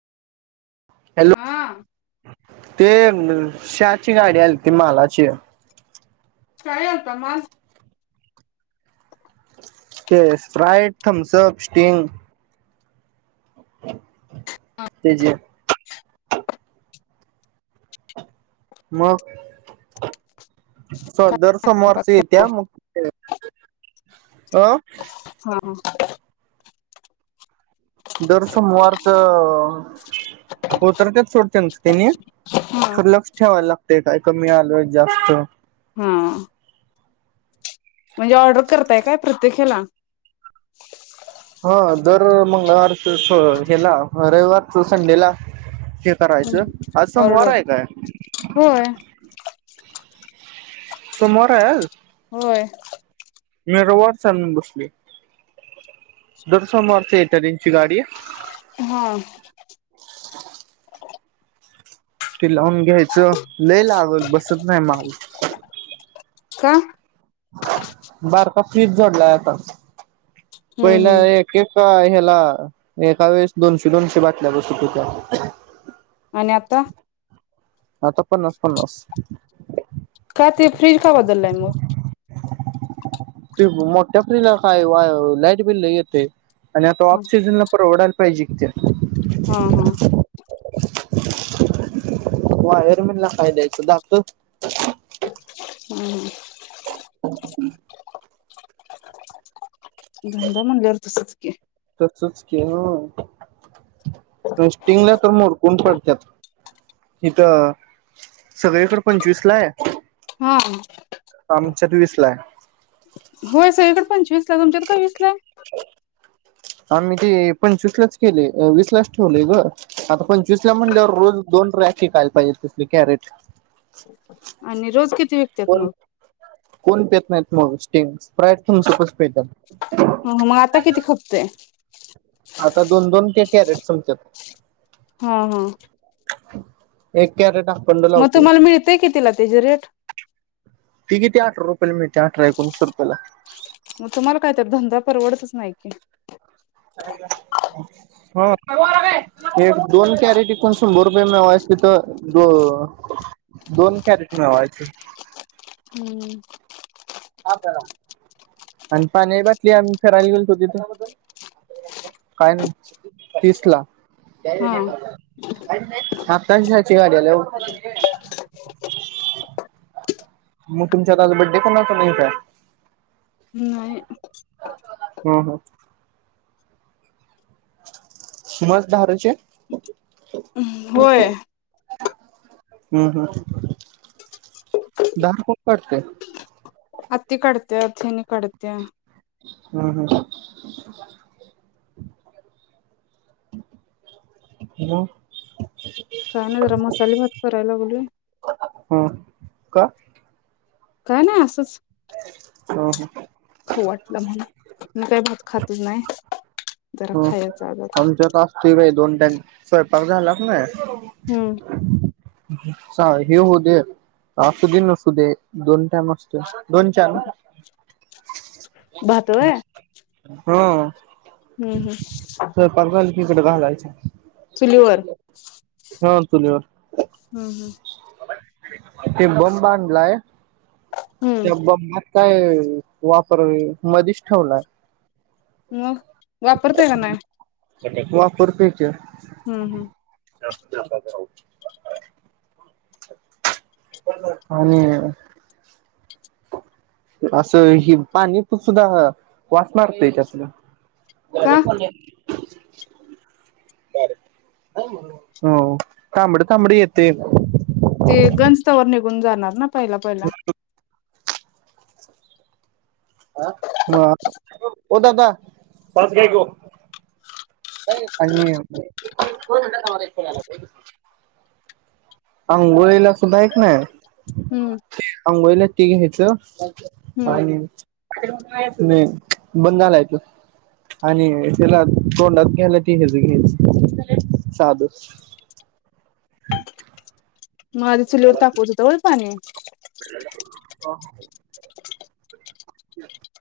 Hello हा ते? श्याची गाडी आलती मालाची काय आलता माल ते स्प्राईट, थम्सअप, स्टिंग ते जे मग चादर सोमवारचं येतीया मग त्या अं हा हा दर सोमवारचं हो तर त्यात सोडत्यात त्याचं त्यांनी हा खरं लक्ष ठेवायला लाग ते काय कमी आलं जास्त हा म्हणजे ऑर्डर करताय काय? प्रत्येक हेला हा दर मंगळवारच हेला रविवारचं संडेला हे करायचं आज सोमवार ऑर्डर आहे काय? होय [inaudible] सोमवार हाय आज. होय. मी रविवारचाय म्हणून बसलोय. दर सोमवारची येते त्यांची गाडी हा ते लावून घ्यायचं. लय लावत बसत नाही माउ का? बारका फ्रीज जोडलाय आता. हम्म पहिला हम्म एक एका हॆ ला एका वेळेस दोनशे दोनशे बाटल्या बसत होत्या. आणि आता? आता पन्नास पन्नास. काय ते फ्रीज का बदललाय मग ते मोठ्या फ्रिजला काय वा लाईट बिल लई येतंय. आणि आता हा ऑफ सीजनला परवडंल. पाहिजी की त्यात अ हं. [inaudible] वायरमनला काय द्यायचं दातं. हम्म. ह [inaudible] धंदा म्हणल्यावर तसच की स्टिंगला तर मोडकून पडत्यात. हिथं सगळीकड पंचवीसलाय हा आमच्यात वीसलाय. होय सगळीकडे पंचवीस तुमच्यात का विसलाय आम्ही ते पंचवीसलाच केलय. विसलाच ठेवलेय ग आता पंचवीसला म्हणल्यावर रोज दोन रॅक विकायला पाहिजे तसले कॅरेट. आणि रोज किती विकत्यात कोण मग कोण पेत नाहीत मग स्टिंग. प्रयत्थन सोपच पद हा हा मग आता [inaudible] किती खपतय आता दोन दोन ते कॅरेट संपतेत. हा हा. एक क [inaudible] मग तुम्हाला मिळतेय कितिला तेचं रेट. ती किती अठरा रुपयाला मिळतय अठरा एकोणीस रुपयाला. मग तुम्हाला काय तर धंदा परवडतच नाही कि. ह. एक दोन कॅरेट विकून शंभर रुपये मिळवायचं तिथं दो दोन कॅरेट मिळवायचं. हम्म. आणि पाण्या बाटली आम्ही फिरायला गेलतो तिथ, काय नही तीस ला, हा आता ह्यांची गाडी आल्या हो. मग तुमच्यात आज बड्डे कोणाचा नाही का? नाही हू हू! [inaudible] होय. हू हू दहा कोण काटतय? हत्ती कडत्या, हेनी कढत्या. हं हं मं! काय नाही जरा मसाले भात, करायला लागली. मग ह का? काय नाही असंच. ह खावू वाटला म्हणून, मी काय भात खातच नाही. जरा हं खायचं आज आता आमच्यात असतोय बाई दोन टाईम सय झालाच नाही. हं चा हे होऊ दे, असू दे नसू दे, दोन टाइम असतोय. दोन चार ना. भात व्हय [inaudible] हं! हुं हुं! हिकडं घालायचं. हं! चुलीवर. हम्म हम्म ते बंब, आणलाय. हम्म त्या बंबात. काय वापर, मधीच ठेवला. मग! वापरताय, काय नाय. वापरतोयकी. हुं हुं! [unintelligible] आणि. असं ही पाणी, सुद्धा वास मारतय त्यातल. का [unintelligible] हो तांबड, तांबड येतय. ते गंजतवर निघून जाणार ना, पहिला पहिला. आ म ओ दादा, पाच घ्या की ओ. [inaudible] आणि [inaudible] आंघोळीला सुद्धा ऐकन, हम्म आंघोळीला ते घ्यायचं. हम्म पाणी. [inaudible] नाही बंद आलाय तो. आणि तेला, तोंडात घ्यायला ते हेज घ्यायच, साधं. [unintelligible] म आधी चुलीवर तापवत होेता होय पाणी? [inaudible] [inaudible]